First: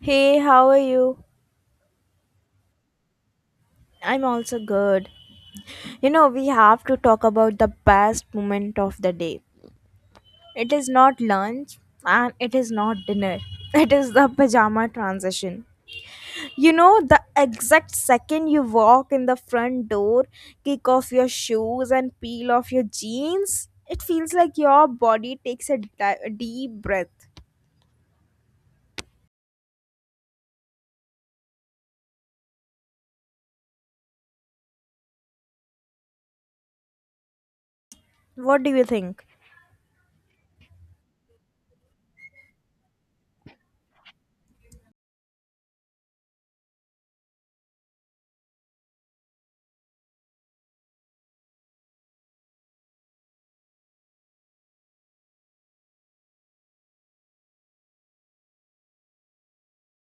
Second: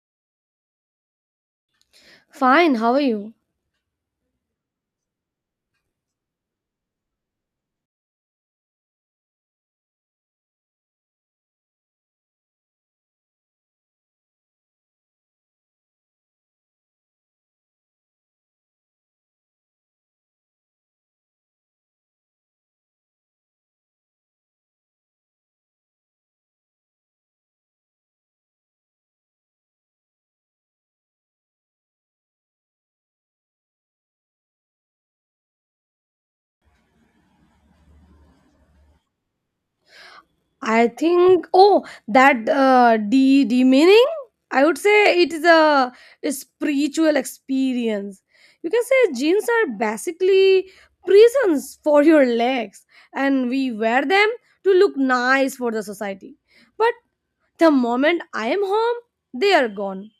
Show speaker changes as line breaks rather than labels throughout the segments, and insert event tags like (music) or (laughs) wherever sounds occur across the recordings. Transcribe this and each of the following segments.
Hey, how are you?
Fine, how are you?
I'm also good. You know, we have to talk about the best moment of the day. It is not lunch and it is not dinner. (laughs) It is the pajama transition. You know, the exact second you walk in the front door, kick off your shoes, and peel off your jeans, it feels like your body takes a deep breath. What do you think?
I think, oh, that de demeaning. I would say it is a spiritual experience. You can say jeans are basically prisons for your legs, and we wear them to look nice for the society. But the moment I am home, they are gone.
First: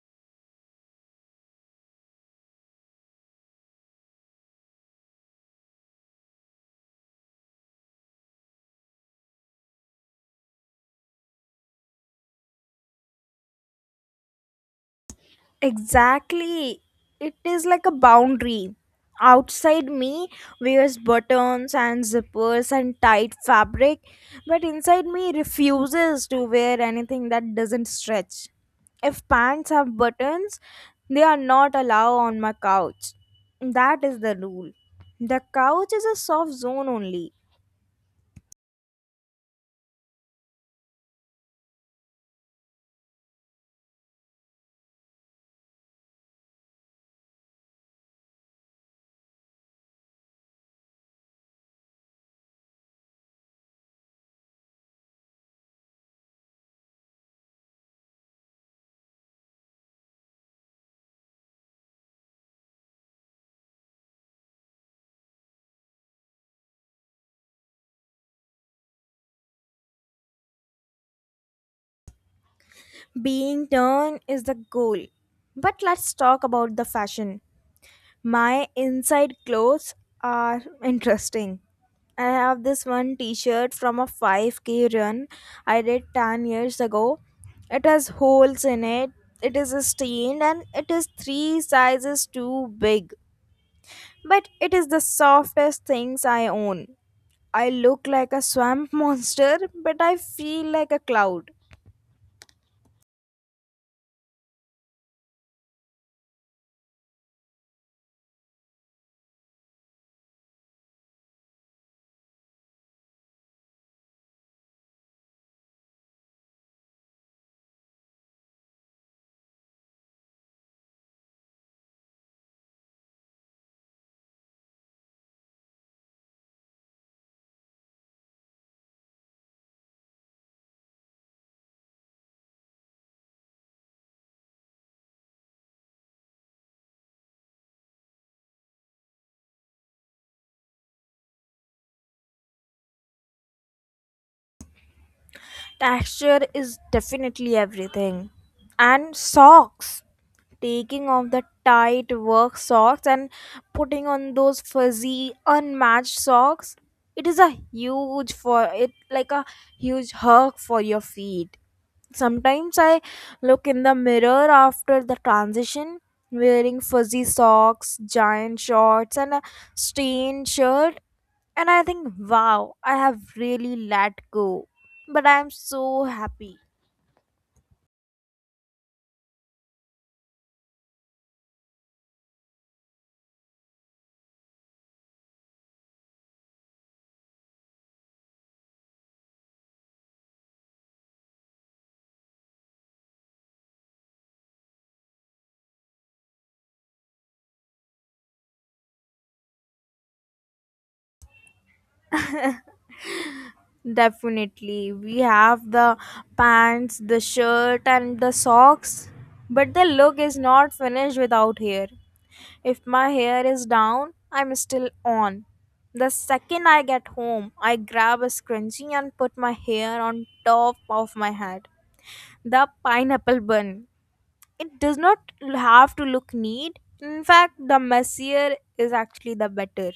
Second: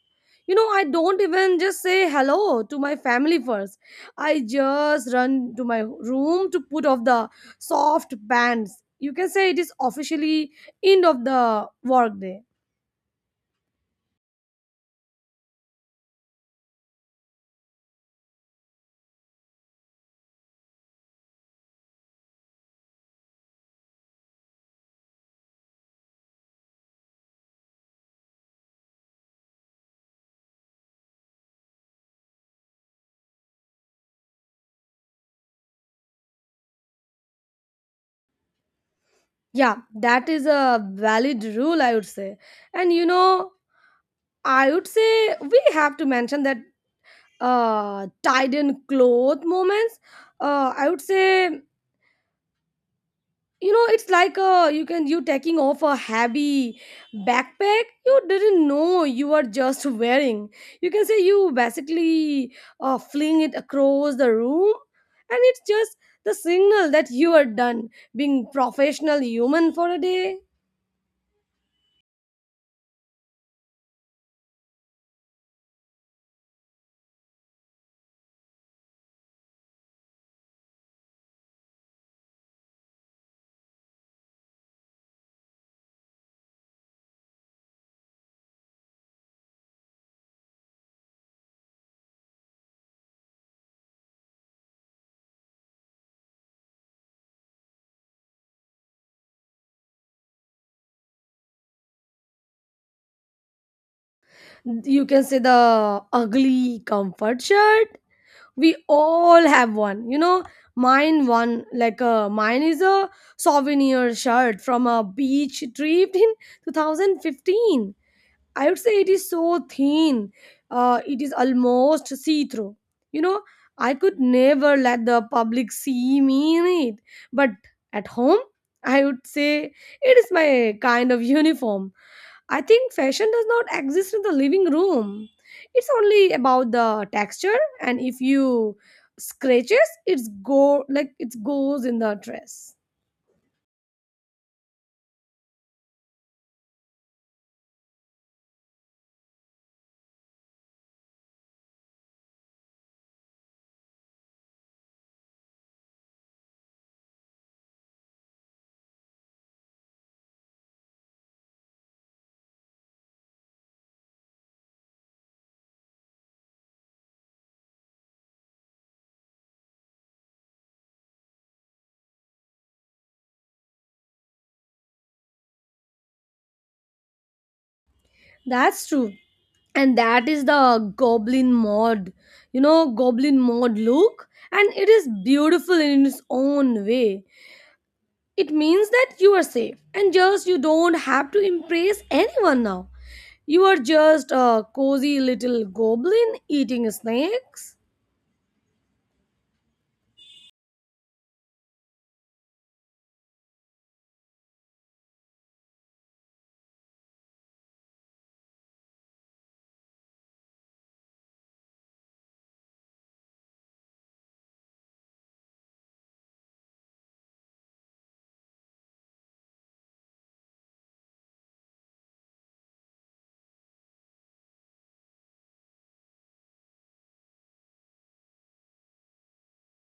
You know, I don't even just say hello to my family first. I just run to my room to put off the soft bands. You can say it is officially end of the workday.
Exactly. It is like a boundary. Outside me wears buttons and zippers and tight fabric, but inside me refuses to wear anything that doesn't stretch. If pants have buttons, they are not allowed on my couch. That is the rule. The couch is a soft zone only.
Yeah, that is a valid rule, I would say. And you know, I would say we have to mention that tied in cloth moments. I would say, you know, it's like you can you taking off a heavy backpack you didn't know you were just wearing. You can say you basically fling it across the room, and it's just the signal that you are done being professional human for a day.
Being done is the goal. But let's talk about the fashion. My inside clothes are interesting. I have this one t-shirt from a 5k run I did 10 years ago. It has holes in it. It is stained and it is 3 sizes too big. But it is the softest things I own. I look like a swamp (laughs) monster, but I feel like a cloud.
You can say the ugly comfort shirt, we all have one, you know. Mine one like, mine is a souvenir shirt from a beach trip in (laughs) 2015. I would say it is so thin. It is almost see through, you know. I could never let the public see me in it, but at home, I would say it is my kind of uniform. I think fashion does not exist in the living room. It's only about the texture, and if you scratches it's go like it goes in the dress.
Texture is definitely everything. And socks. Taking off the tight work socks and putting on those fuzzy unmatched socks, it is a huge hug for your feet. Sometimes I look in the mirror after the transition, wearing fuzzy socks, giant shorts, and a stained shirt, and I think, wow, I have really let go, but I'm so happy.
That's true. And that is the goblin mod. You know, goblin mod look, and it is beautiful in its own way. It means that you are safe and just you don't have to impress anyone now. You are just a cozy little goblin eating snakes.
Definitely. We have the pants, the shirt, and the socks, but the look is not finished without hair. If my hair is down, I'm still on. The second I get home, I grab a scrunchie and put my hair on top of my head. The pineapple bun. It does not have to look neat. In fact, the messier is actually the better.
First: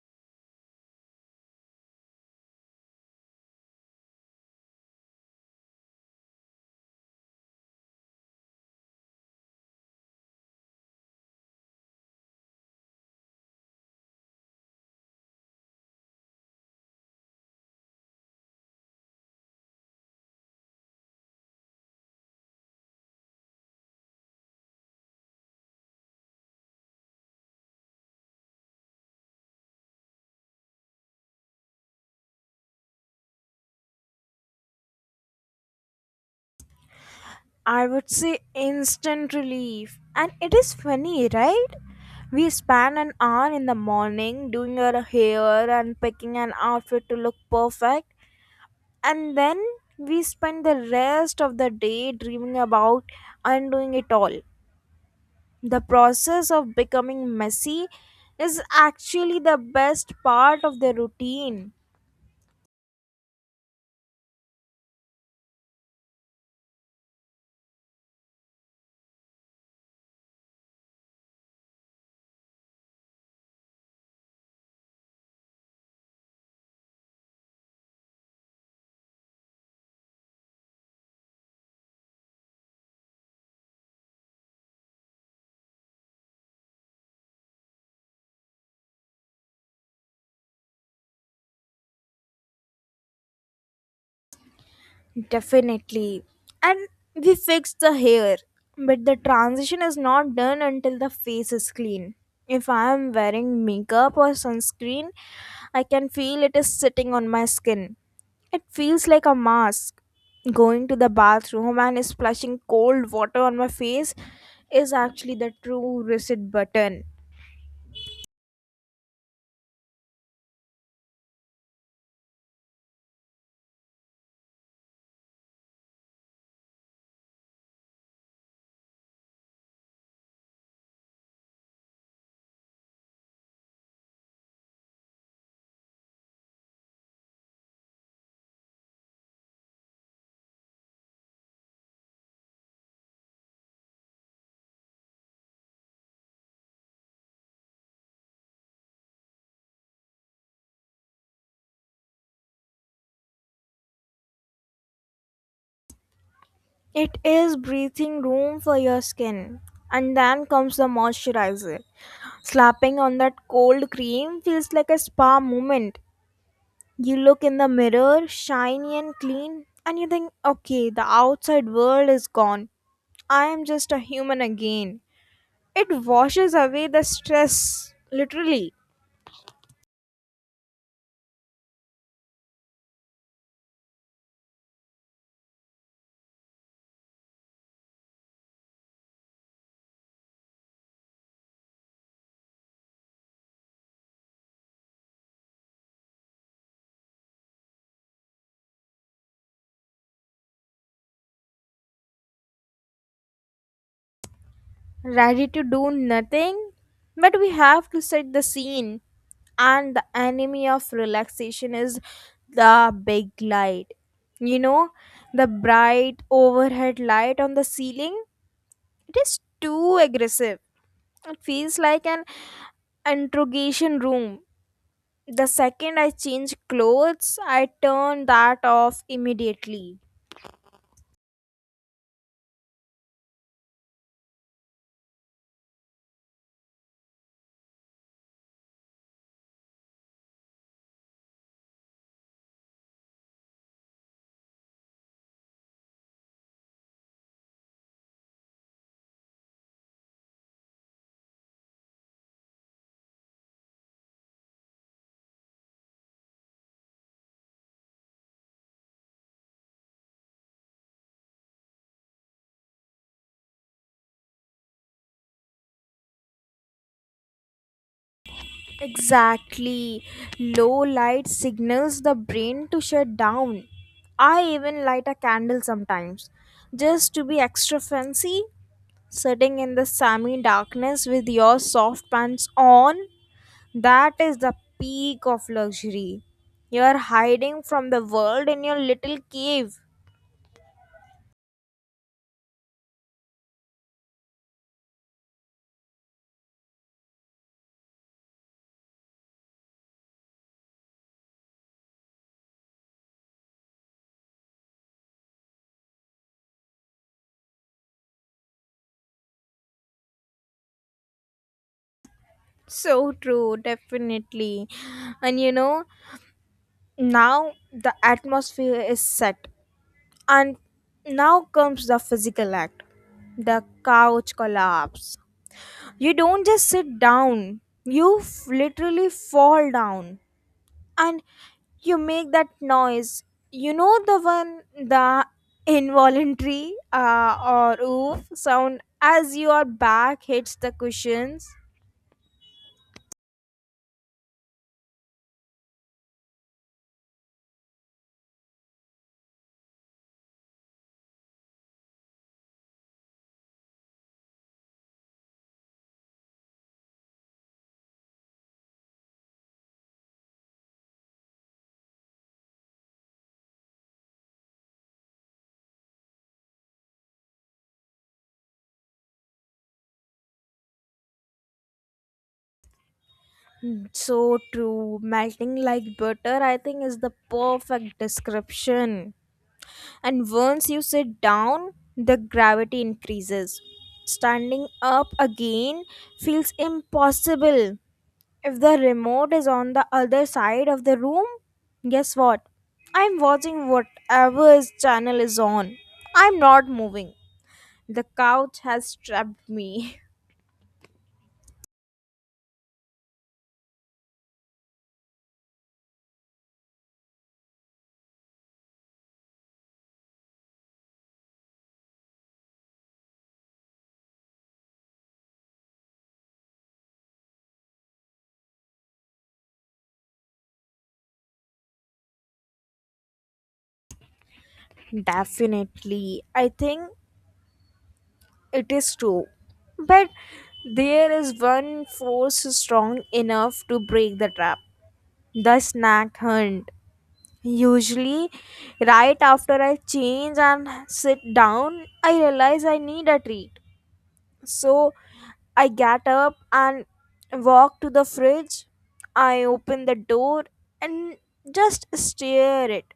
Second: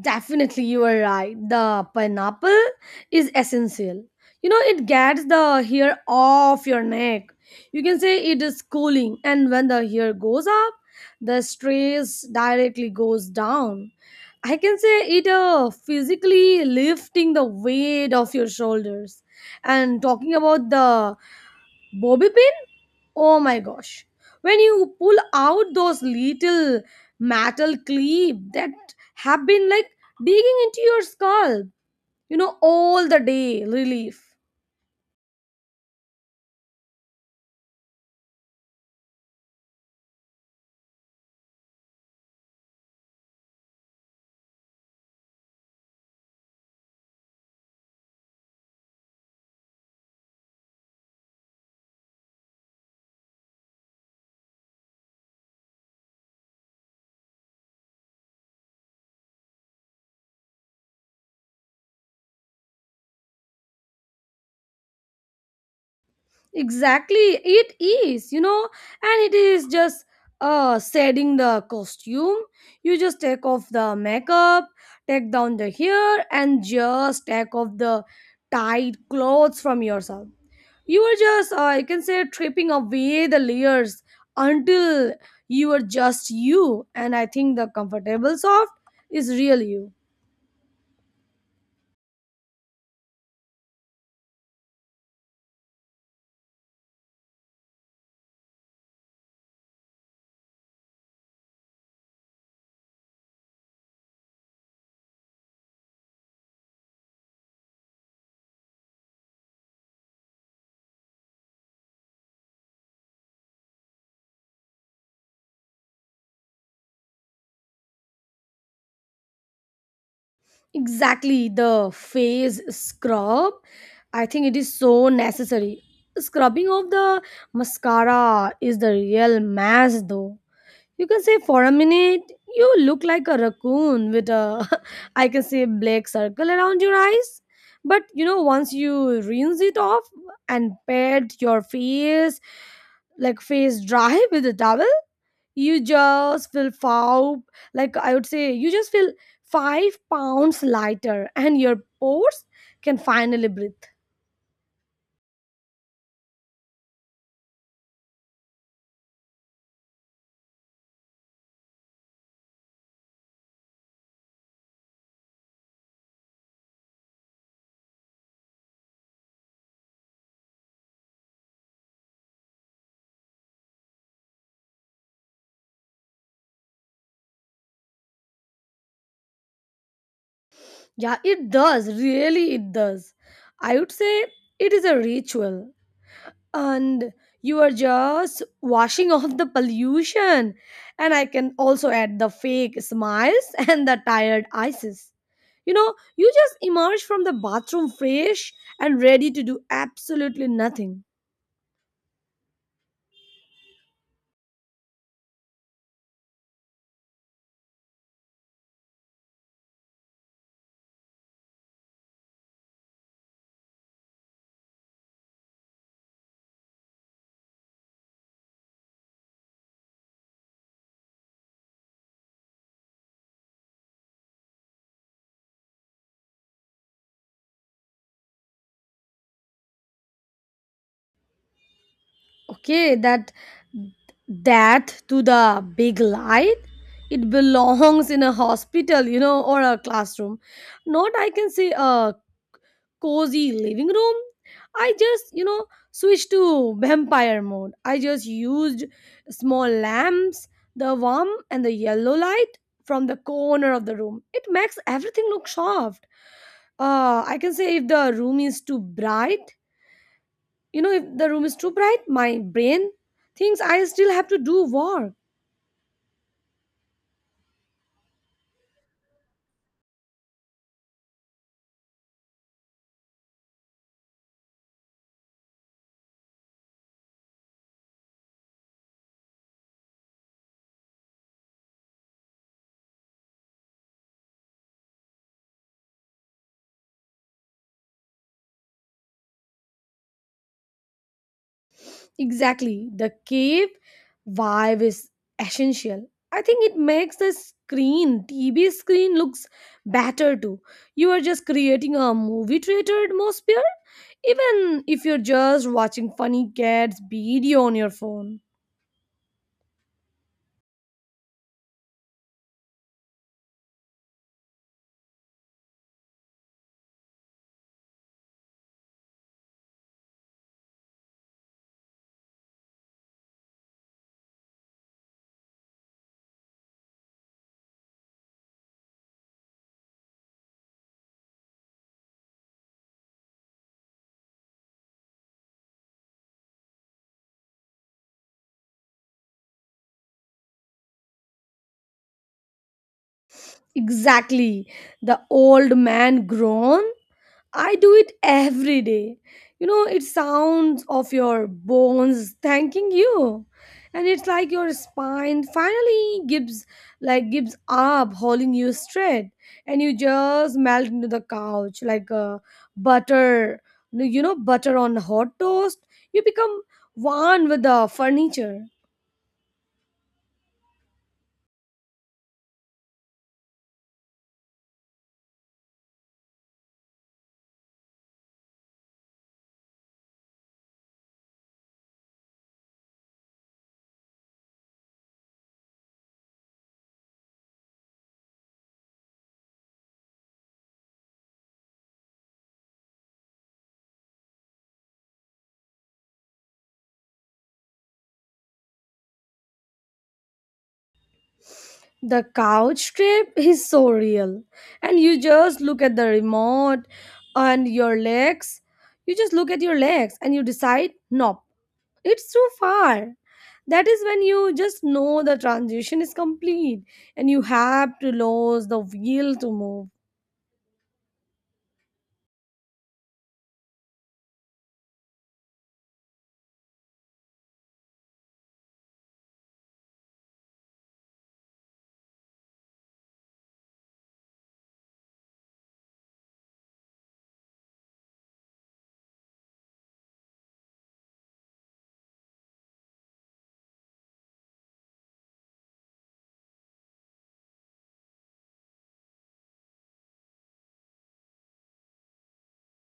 Definitely, you are right. The pineapple is essential. You know, it gets the hair off your neck. You can say it is cooling, and when the hair goes up, the stress directly goes down. I can say it physically lifting the weight of your shoulders. And talking about the bobby pin, oh my gosh. When you pull out those little metal clip that have been like digging into your scalp, you know, all the day. Relief.
I would say instant relief. And it is funny, right? We spend an hour in the morning doing our hair and picking an outfit to look perfect, and then we spend the rest of the day dreaming about undoing it all. The process of becoming messy is actually the best part of the routine.
Exactly, it is, you know, and it is just setting the costume. You just take off the makeup, take down the hair, and just take off the tight clothes from yourself. You are just, you can say, tripping away the layers until you are just you. And I think the comfortable soft is real you.
Definitely. And we fix the hair, but the transition is not done until the face is clean. If I am wearing makeup or sunscreen, I can feel it is sitting on my skin. It feels like a mask. Going to the bathroom and splashing cold water on my face is actually the true reset button.
Exactly, the face scrub. I think it is so necessary. Scrubbing of the mascara is the real mess, though. You can say for a minute, you look like a raccoon with a, (laughs) I can say, black circle around your eyes. But you know, once you rinse it off and pat your face, like face dry (laughs) with a towel, you just feel foul. Like I would say, you just feel 5 pounds lighter, and your pores can finally breathe.
It is breathing room for your skin. And then comes the moisturizer. Slapping on that cold cream feels like a spa moment. You look in the mirror, shiny and clean, and you think, okay, the outside world is gone. I am just a human again. It washes away the stress, literally.
Yeah, it does. Really, it does. I would say it is a ritual, and you are just washing (laughs) off the pollution, and I can also add the fake smiles (laughs) and the tired eyes, you know. You just emerge from the bathroom fresh and ready to do absolutely nothing.
Ready to do nothing. But we have to set the scene, and the enemy of relaxation is the big light. You know, the bright overhead light on the ceiling. It is too aggressive. It feels like an interrogation room. The second I change clothes, I turn that off immediately.
Okay, that to the big light, it belongs in a hospital, you know, or a classroom, not, I can say, a cozy living room. I just, you know, switched to vampire mode. I just used small lamps, the warm and the yellow light from the corner of the room. It makes everything look soft. I can say if the room is too bright, you know, if the room is too bright, my brain thinks I still have to do work.
Exactly. Low light signals the brain to shut down. I even light a candle sometimes, just to be extra fancy. Sitting in the semi darkness with your soft pants on, that is the peak of luxury. You are hiding from the world in your little cave.
Exactly. The cave vibe is essential. I think it makes the screen, TV screen, looks better too. You are just creating a movie theater atmosphere, even if you're just watching funny cats video on your phone.
So true, definitely. And you know, now the atmosphere is set. And now comes the physical act, the couch collapse. You don't just sit down, you literally fall down and you make that noise. You know the one, the involuntary or oof sound as your back hits the cushions.
Exactly. The old man groan. I do it every day. You know, it sounds of your bones thanking you. And it's like your spine finally gives up holding you straight, and you just melt into the couch like a butter, you know, butter on hot toast. You become one with the furniture.
So true. Melting like butter, I think, is the perfect description. And once you sit down, the gravity increases. Standing up again feels impossible. If the remote is on the other side of the room, guess what? I'm watching whatever his channel is on. I'm not moving. The couch has trapped me.
The couch trip is so real. And you just look at the remote and your legs. You just look at your legs and you decide, nope, it's too far. That is when you just know the transition is complete, and you have to lose the wheel to move.
(laughs) Definitely. I think it is true. But there is one force strong enough to break the trap, the snack hunt. Usually, right after I change and sit down, I realize I need a treat. So I get up and walk to the fridge. I open the door and just stare it.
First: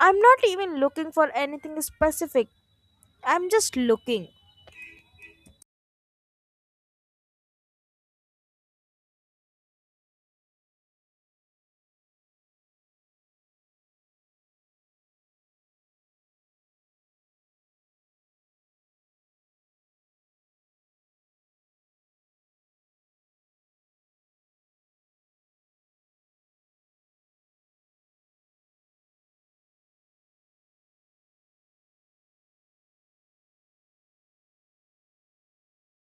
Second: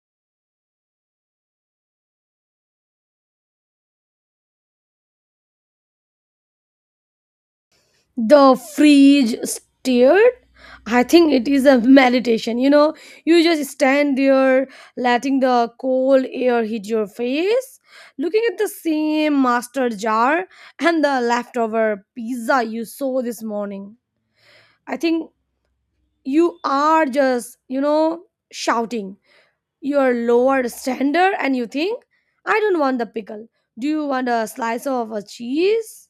I'm not even looking for anything specific. I'm just looking.
The fridge stared. I think it is a meditation. You know, you just stand there, letting the cold air hit your face, looking at the same master jar and the leftover pizza you saw this morning. I think you are just, you know, shouting your lower standard, and you think, I don't want the pickle. Do you want a slice of a cheese?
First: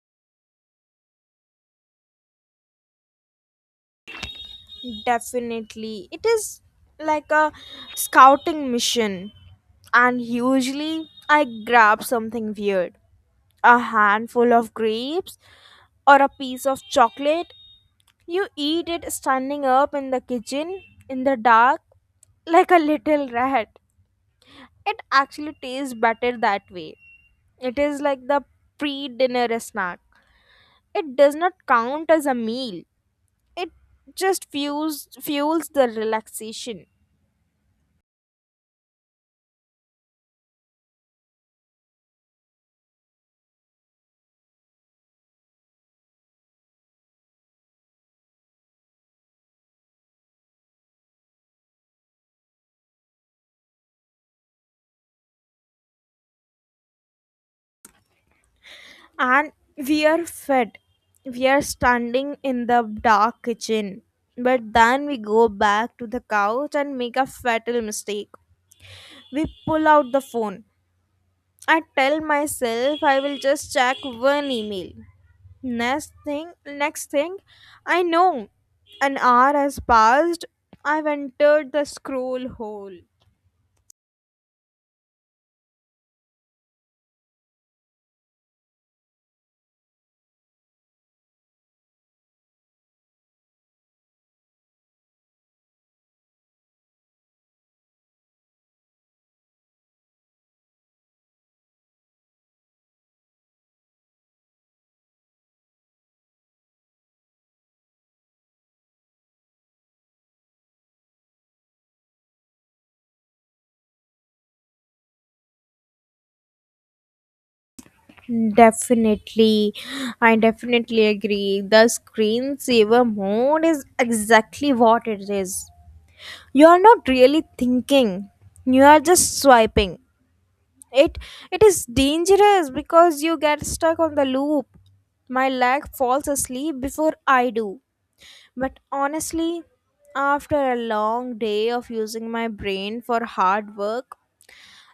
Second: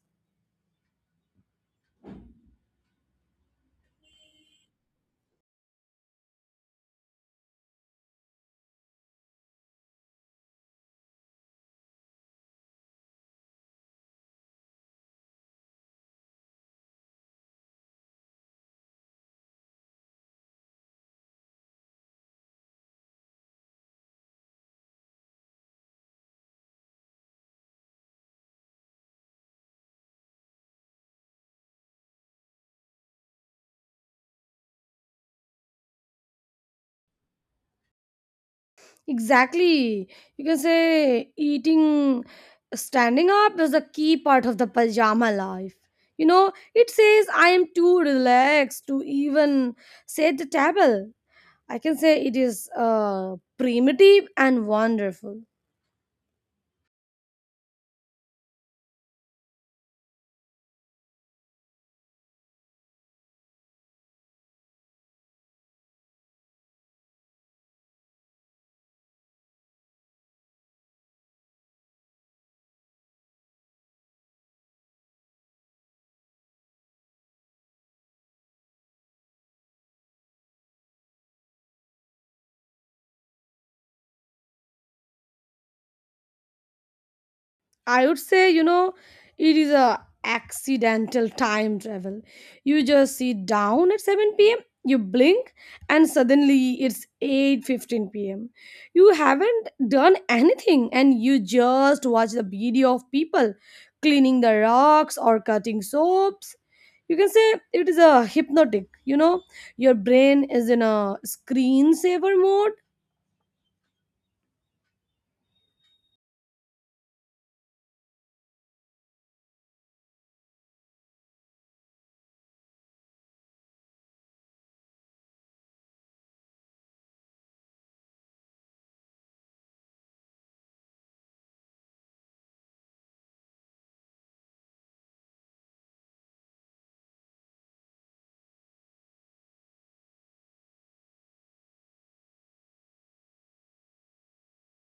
Definitely. It is like a scouting mission, and usually I grab something weird, a handful of grapes or a piece of chocolate. You eat it standing up in the kitchen in the dark like a little rat. It actually tastes better that way. It is like the pre dinner snack. It does not count as a meal, it just fuels the relaxation.
Exactly. You can say eating standing up is a key part of the pajama life. You know, it says I am too relaxed to even set the table. I can say it is primitive and wonderful.
And we are fed, we are standing in the dark kitchen, but then we go back to the couch and make a fatal mistake. We pull out the phone. I tell myself I will just check one email. Next thing I know, an hour has passed. I've entered the scroll hole.
I would say, you know, it is a accidental time travel. You just sit down at 7 p.m., you blink, and suddenly it's 8:15 p.m. You haven't done anything, and you just watch the video of people cleaning the rocks or cutting soaps. You can say it is a hypnotic, you know, your brain is in a screensaver mode.
Definitely, I definitely agree. The screensaver mode is exactly what it is. You are not really thinking, you are just swiping. It it is dangerous because you get stuck on the loop. My leg falls asleep before I do. But honestly, after a long day of using my brain for hard work,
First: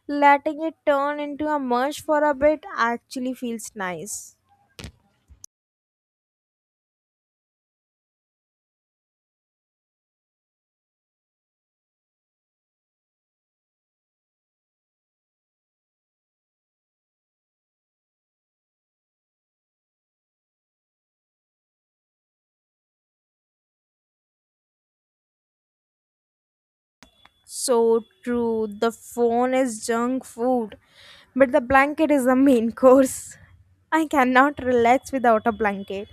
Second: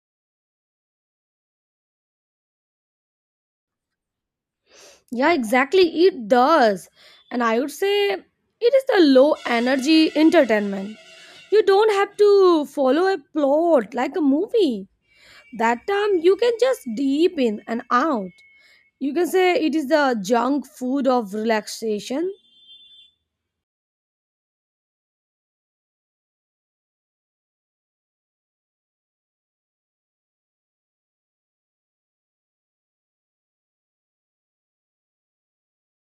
letting it turn into a mush for a bit actually feels nice.
Yeah, exactly. It does. And I would say it is the low energy entertainment. You don't have to follow a plot like a movie. That time you can just deep in and out. You can say it is the junk food of relaxation.
So true. The phone is junk food, but the blanket is the main (laughs) course. I cannot relax without a blanket,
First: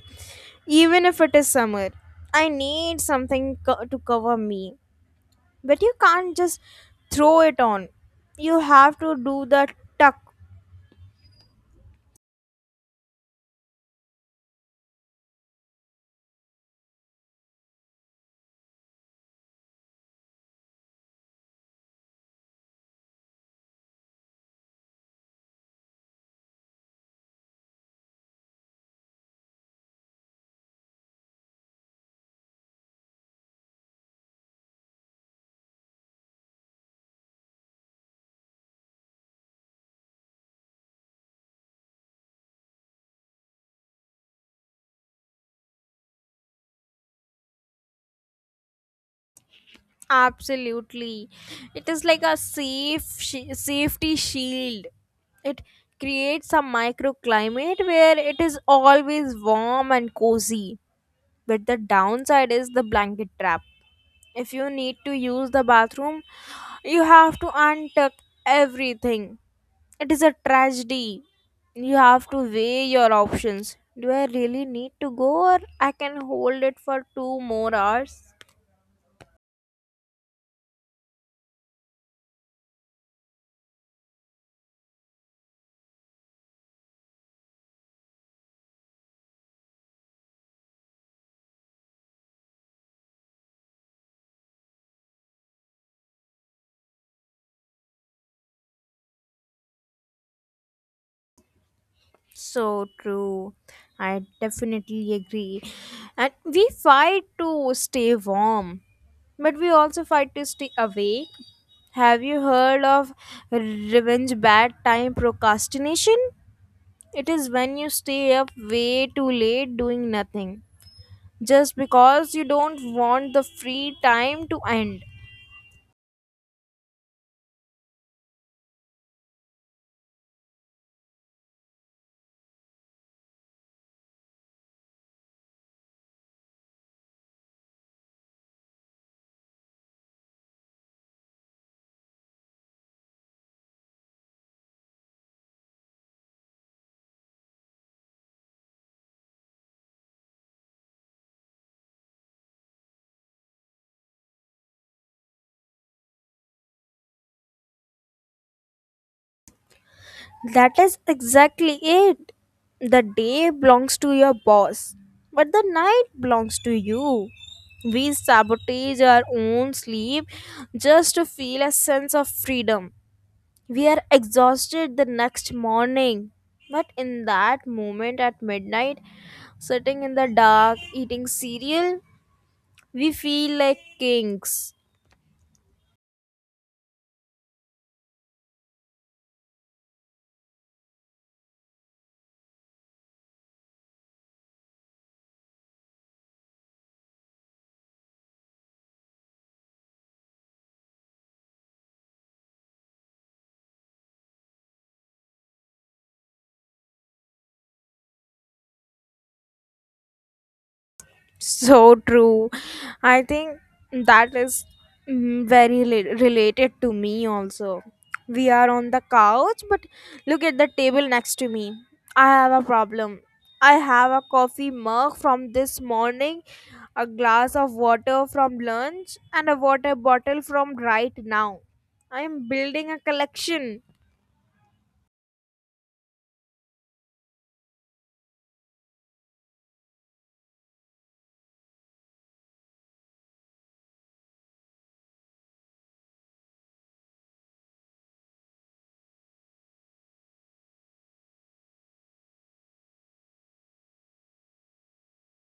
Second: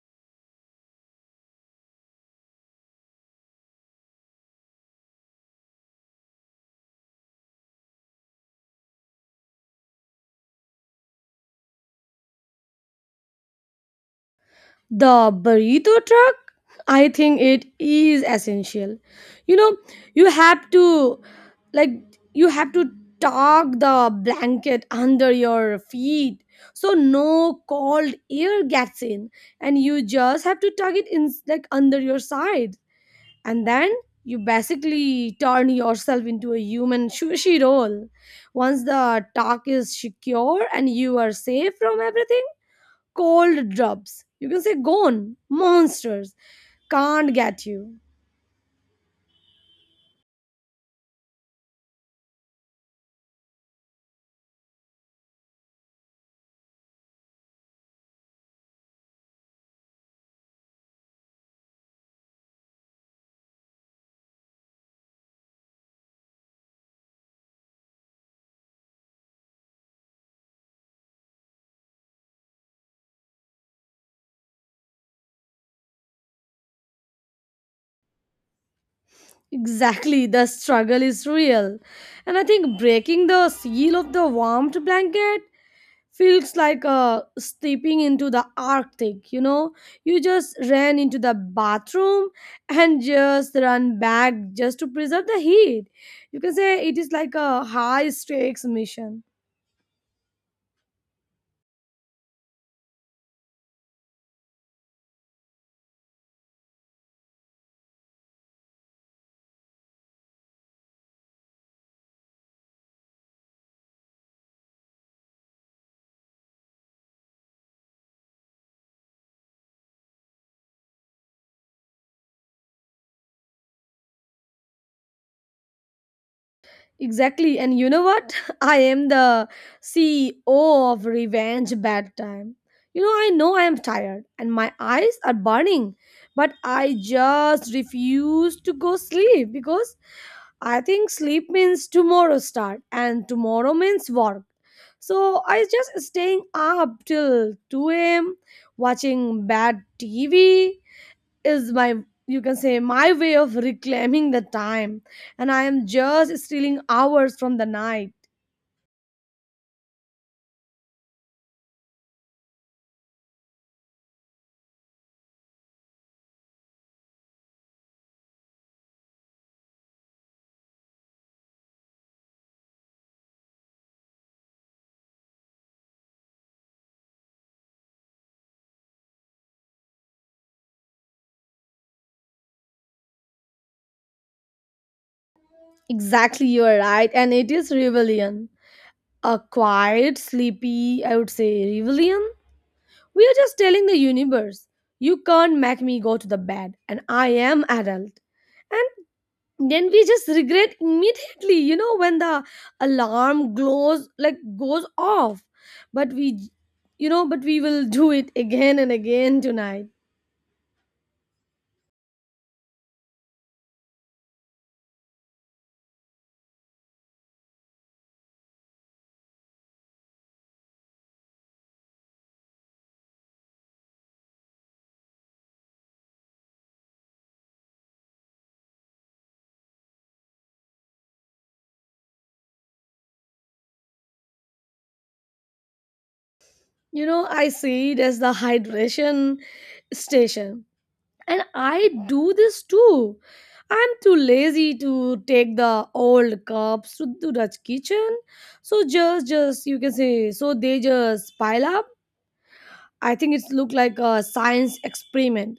even if it is summer. I need to cover me. But you can't just throw it on. You have to do the tuck.
The burrito truck, I think, it is essential. You know, you have to like you have to tuck the blanket under your feet so no cold air gets in, and you just have to tuck it in like under your side, and then you basically turn yourself into a human sushi roll. Once the tuck is secure and you are safe from everything, cold drops. You can say, gone, monsters, can't get you.
Absolutely. It is like a safety shield. It creates a microclimate where it is always warm and cozy. But the downside is the blanket trap. If you need to use the bathroom, you have to untuck everything. It is a tragedy. You have to weigh your options. Do I really need to go or I can hold it for two more hours?
Exactly, the struggle is real. And I think breaking the seal of the warmed blanket feels like stepping into the Arctic, you know? You just ran into the bathroom and just run back just to preserve the heat. You can say it is like a high stakes mission.
So true. I definitely agree. And we fight to stay warm, but we also fight to stay awake. Have you heard of revenge bad time procrastination? It is when you stay up way too late doing nothing just because you don't want the free time to end.
Exactly. And you know what? (laughs) I am the CEO of Revenge Bad Time. You know I am tired and my eyes are burning, but I just refuse to go sleep because I think sleep means tomorrow start and tomorrow means work. So I just staying up till 2 a.m. watching bad TV is my, you can say, my way of reclaiming the time, and I am just stealing hours from the night.
That is exactly it. The day belongs to your boss, but the night belongs to you. We sabotage our own sleep just to feel a sense of freedom. We are exhausted the next morning. But in that moment at midnight, sitting in the dark, eating cereal, we feel like kings.
Exactly, you are right, and it is rebellion, a quiet sleepy, I would say, rebellion. We are just telling the universe, you can't make me go to the bed, and I am adult. And then we just regret immediately, you know, when the alarm glows like goes off. But we, you know, but we will do it again and again tonight.
(laughs) So true. I think that is very related to me also. We are on the couch, but look at the table next to me. I have a problem. I have a coffee mug from this morning, a glass of water from lunch, and a water bottle from right now. I am building a collection.
You know, I see it as the hydration station. And I do this too. I'm too lazy to take the old cups to the kitchen. So just you can say so they just pile up. I think it's look like a science experiment.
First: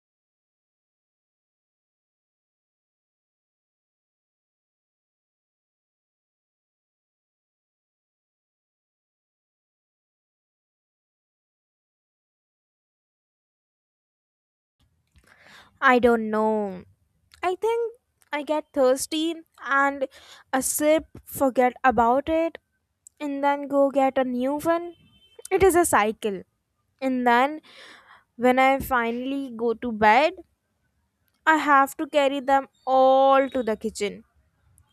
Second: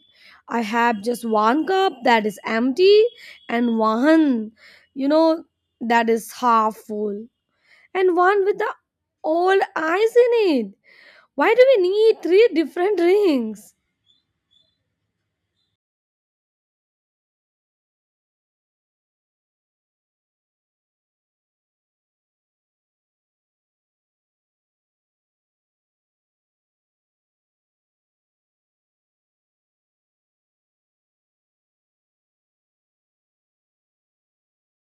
I have just one cup that is empty, and one, you know, that is half full, and one with the old ice in it. Why do we need three different rings?
I don't know. I think I get thirsty and a sip, forget about it, and then go get a new one. It is a cycle. And then when I finally go to bed, I have to carry them all to the kitchen.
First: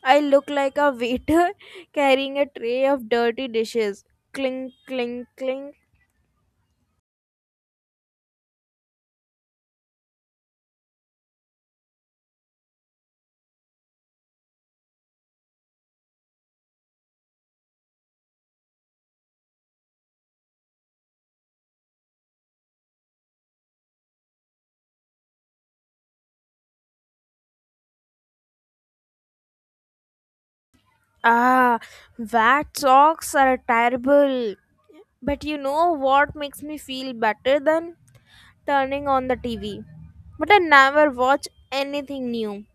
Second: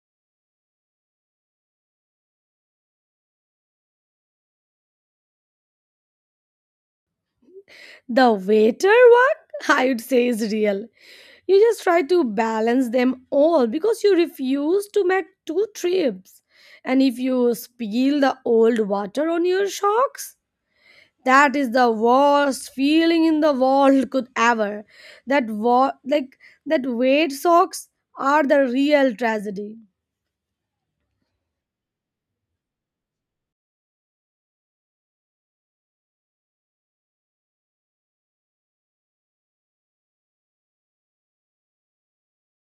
I look like a waiter (laughs) carrying a tray of dirty dishes. Clink, clink, clink.
The waiter work, I would say, is real. You just try to balance them all because you refuse to make two trips. And if you spill the old water on your socks, that is the worst feeling in the world could ever. That wa- like that wet socks are the real tragedy.
Ah, wet socks are terrible. But you know what makes me feel better than turning on the TV? But I never watch anything new.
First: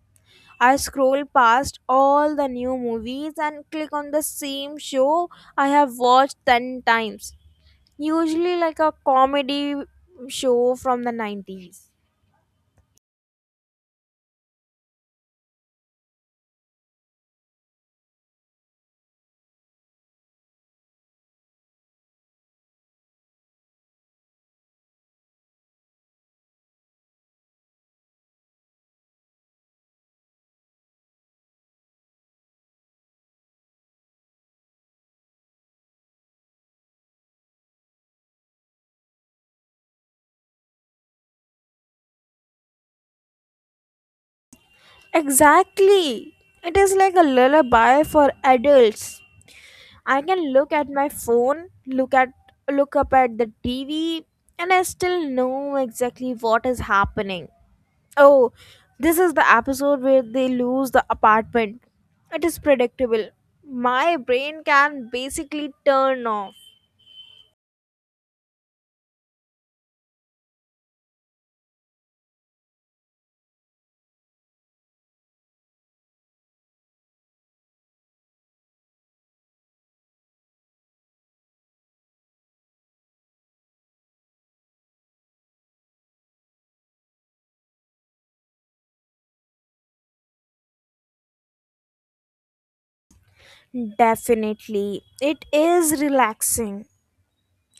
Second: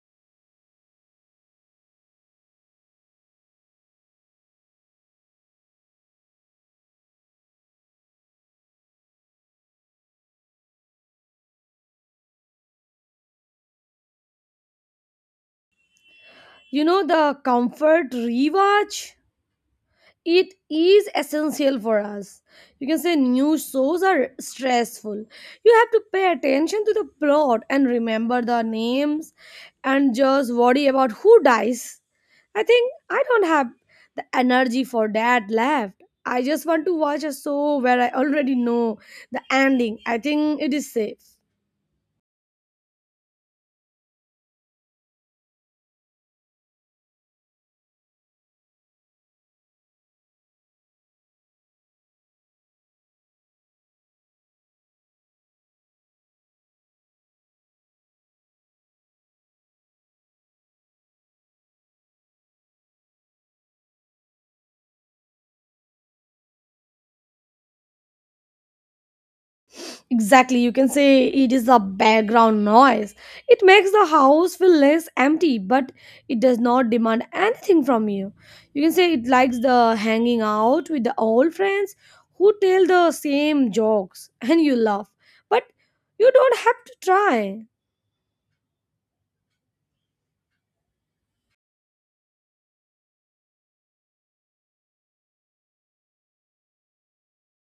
I scroll past all the new movies and click on the same show I have watched 10 times. Usually, like a comedy show from the 90s.
You know the comfort rewatch? It is essential for us. You can say news shows are stressful. You have to pay attention to the plot and remember the names and just worry about who dies. I think I don't have the energy for that left. I just want to watch a show where I already know the ending. I think it is safe.
Exactly. It is like a lullaby for adults. I can look at my phone, look up at the TV and I still know exactly what is happening. Oh, this is the episode where they lose the apartment. It is predictable. My brain can basically turn off.
Exactly, you can say it is the background noise. It makes the house feel less empty, but it does not demand anything from you. You can say it likes the hanging out with the old friends who tell the same jokes and you laugh, but you don't have to try.
Definitely. It is relaxing,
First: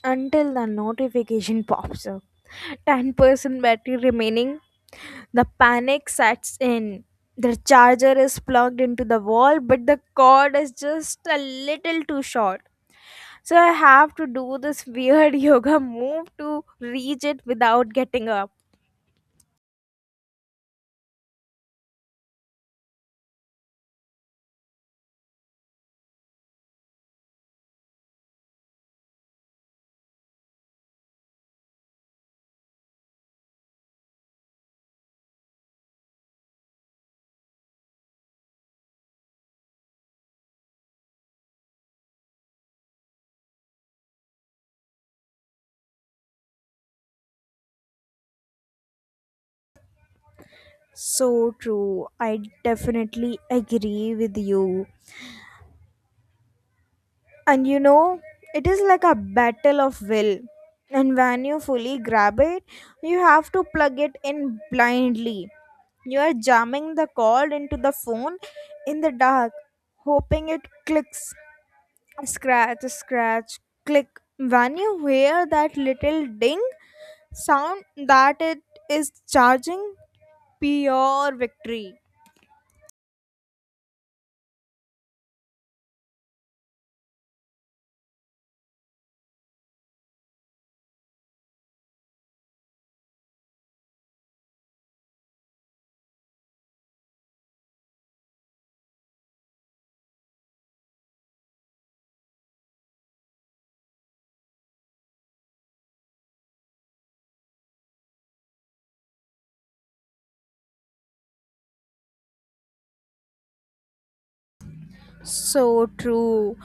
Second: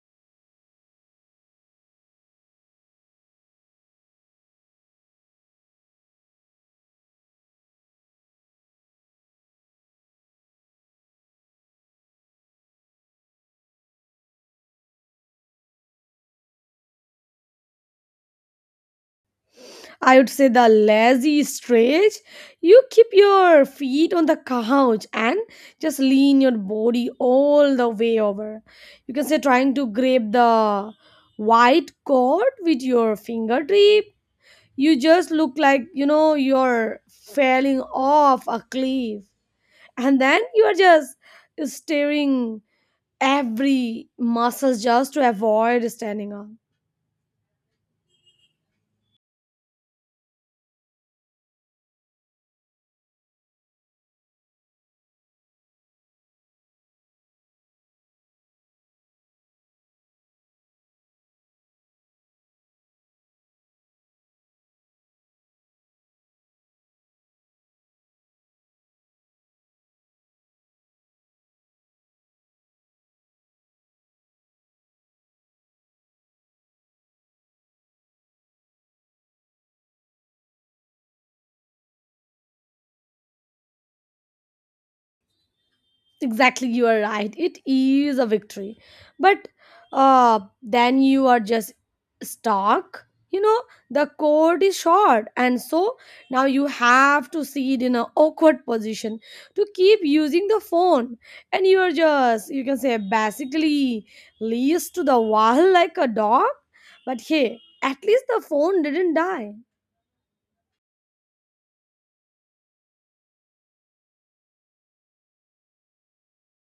until the notification pops up, 10% battery remaining. The panic sets in. The charger is plugged into the wall, but the cord is just a little too short, so I have to do this weird (laughs) yoga move to reach it without getting up.
I would say the lazy stretch. You keep your feet on the couch and just lean your body all the way over. You can say trying to grab the white cord with your fingertip. You just look like, you know, you're falling off a cliff. And then you are just staring every muscle just to avoid standing up.
So true, I definitely agree with you. And you know, it is like a battle of will. And when you fully grab it, you have to plug it in blindly. You are jamming the cord into the phone in the dark, hoping it clicks. Scratch, scratch, click. When you hear that little ding sound that it is charging, pure victory.
Exactly, you are right. It is a victory, but then you are just stuck, you know, the cord is short, and so now you have to sit in an awkward position to keep using the phone, and you are just, you can say, basically leased to the wall like a dog. But hey, at least the phone didn't die.
So true.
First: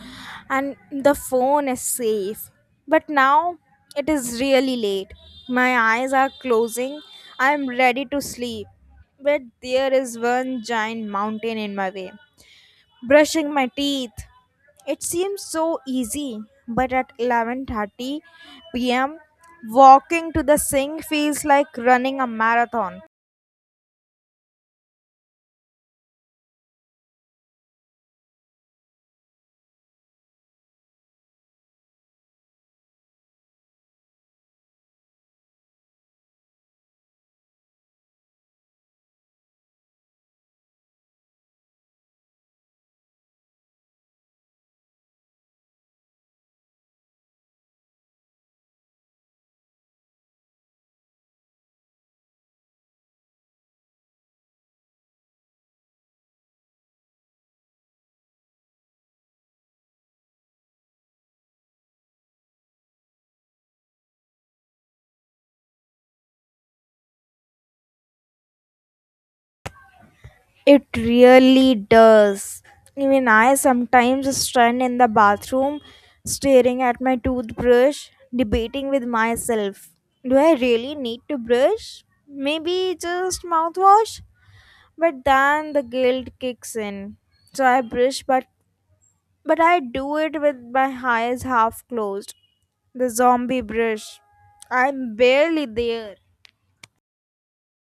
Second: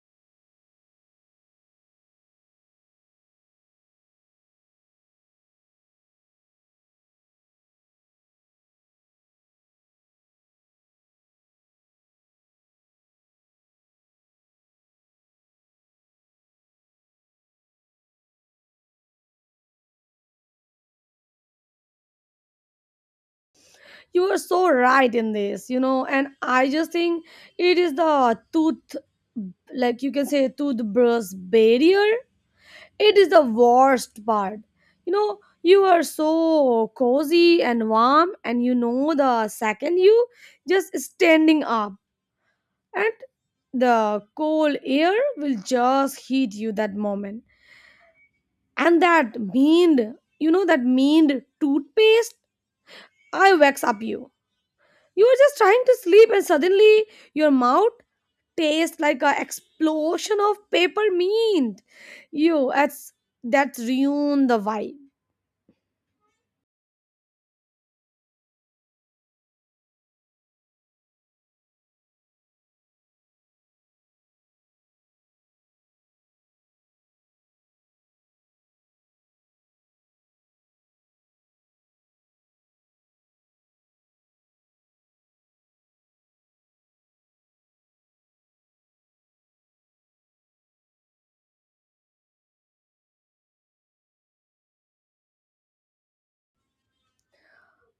And the phone is safe. But now it is really late. My eyes are closing. I am ready to sleep. But there is one giant mountain in my way. Brushing my teeth. It seems so easy, but at 11:30 p.m., walking to the sink feels like running a marathon.
You are so right in this, you know, and I just think it is the tooth, like you can say, toothbrush barrier. It is the worst part. You know, you are so cozy and warm, and you know, the second you just standing up, and the cold air will just hit you that moment. And that mean, you know, that mean toothpaste, I wax up you you are just trying to sleep, and suddenly your mouth tastes like an explosion of peppermint. You, that's ruined the vibe.
It really does. Even I sometimes stand in the bathroom staring at my toothbrush, debating with myself. Do I really need to brush? Maybe just mouthwash? But then the guilt kicks in. So I brush, but I do it with my eyes half closed. The zombie brush. I'm barely there.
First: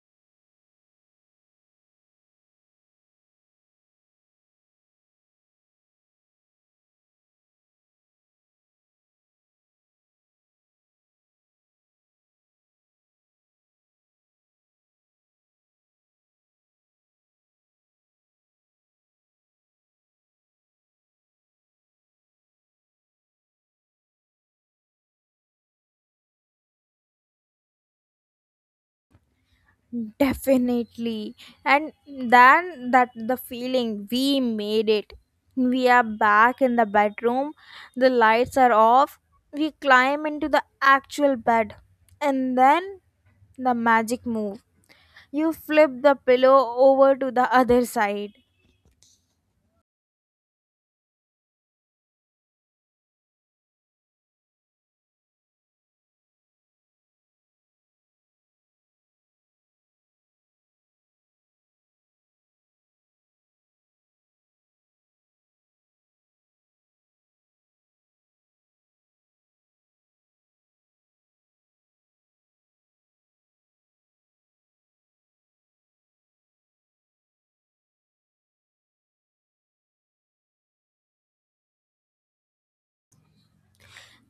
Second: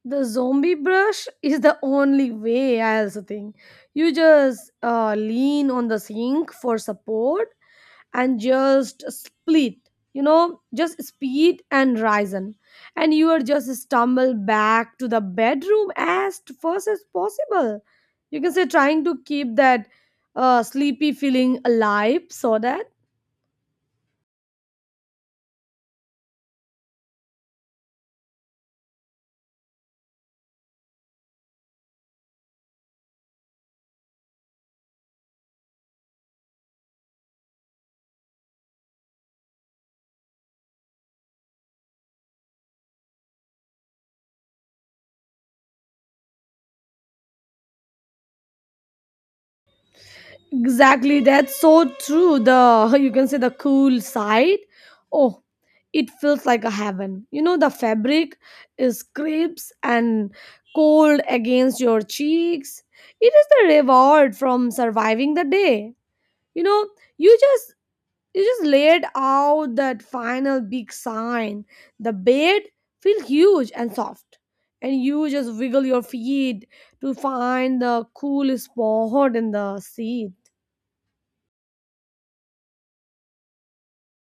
The zombie brush is the only way, I also think. You just lean on the sink for support and just split, you know, just split and risen, and you are just stumble back to the bedroom as fast as possible. You can say trying to keep that sleepy feeling alive so that.
Definitely. And then that the feeling, we made it. We are back in the bedroom, the lights are off, we climb into the actual bed, and then the magic move. You flip the pillow over to the other side.
Exactly, that's so true. The (laughs) you can say the cool side. Oh, it feels like a heaven. You know, the fabric is crisp and cold against your cheeks. It is the reward from surviving the day. You know, you just laid out that final big sign. The bed feels huge and soft. And you just wiggle your feet to find the cool spot in the seat.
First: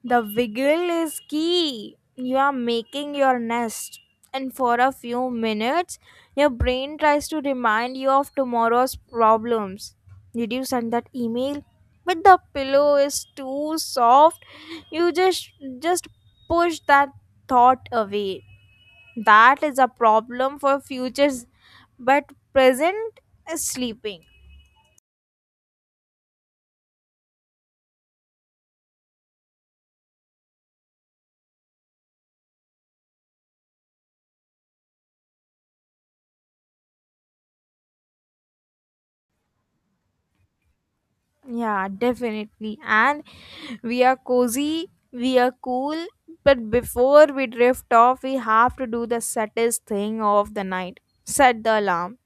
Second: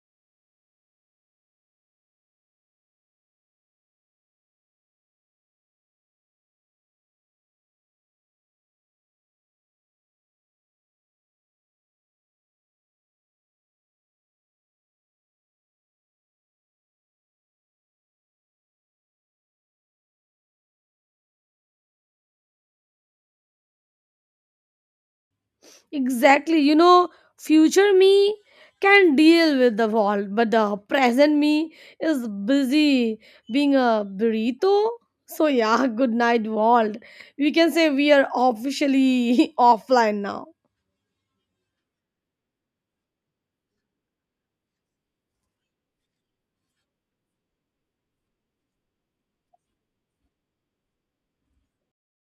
The wiggle is key. You are making your nest, and for a few minutes, your brain tries to remind you of tomorrow's problems. Did you send that email? But the pillow is too soft. You just push that thought away. That is a problem for futures, but present is sleeping.
Exactly. You know, future me can deal with the wall, but the present me is busy being a burrito. So, yeah, (laughs) good night, world. We can say we are officially (laughs) offline now.
Yeah, definitely. And we are cozy, we are cool, but before we drift off, we have to do the saddest thing of the night, set the alarm.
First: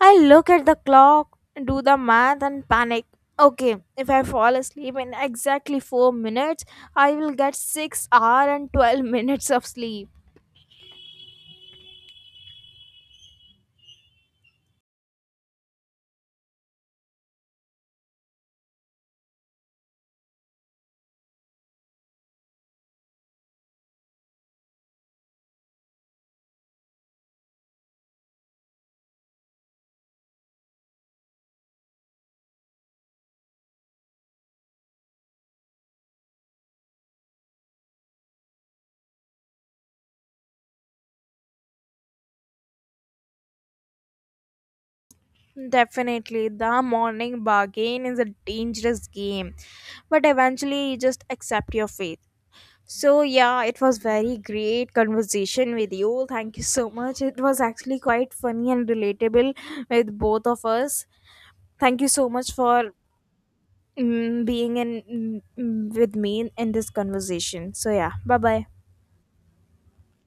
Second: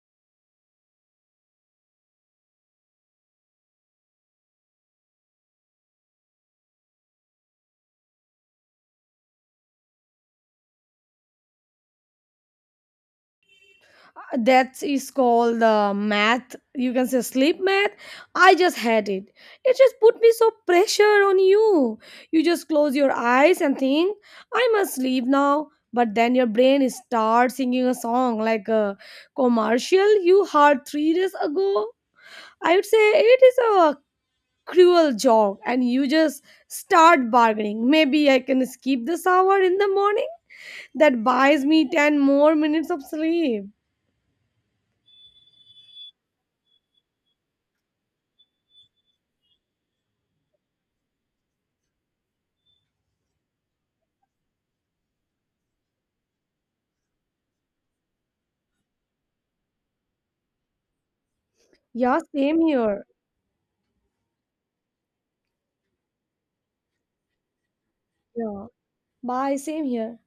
I look at the clock, do the math, and panic. Okay, if I fall asleep in exactly 4 minutes, I will get 6 hour and 12 (laughs) minutes of sleep.
That is called the math, you can say, sleep math. I just had it. It just put me so pressure on you. You just close your eyes and think, I must sleep now. But then your brain starts singing a song like a commercial you heard 3 days ago. I would say it is a cruel joke, and you just start bargaining, maybe I can skip this hour in the morning, that buys me 10 more minutes of sleep.
Definitely, the morning bargain is a dangerous game, but eventually, you just accept your fate. So, yeah, it was very great conversation with you. Thank you so much. It was actually quite funny and relatable with both of us. Thank you
Yeah,
so much
same
for
here.
being with me in this conversation. So, yeah, bye bye.
Yeah. Bye. Same here.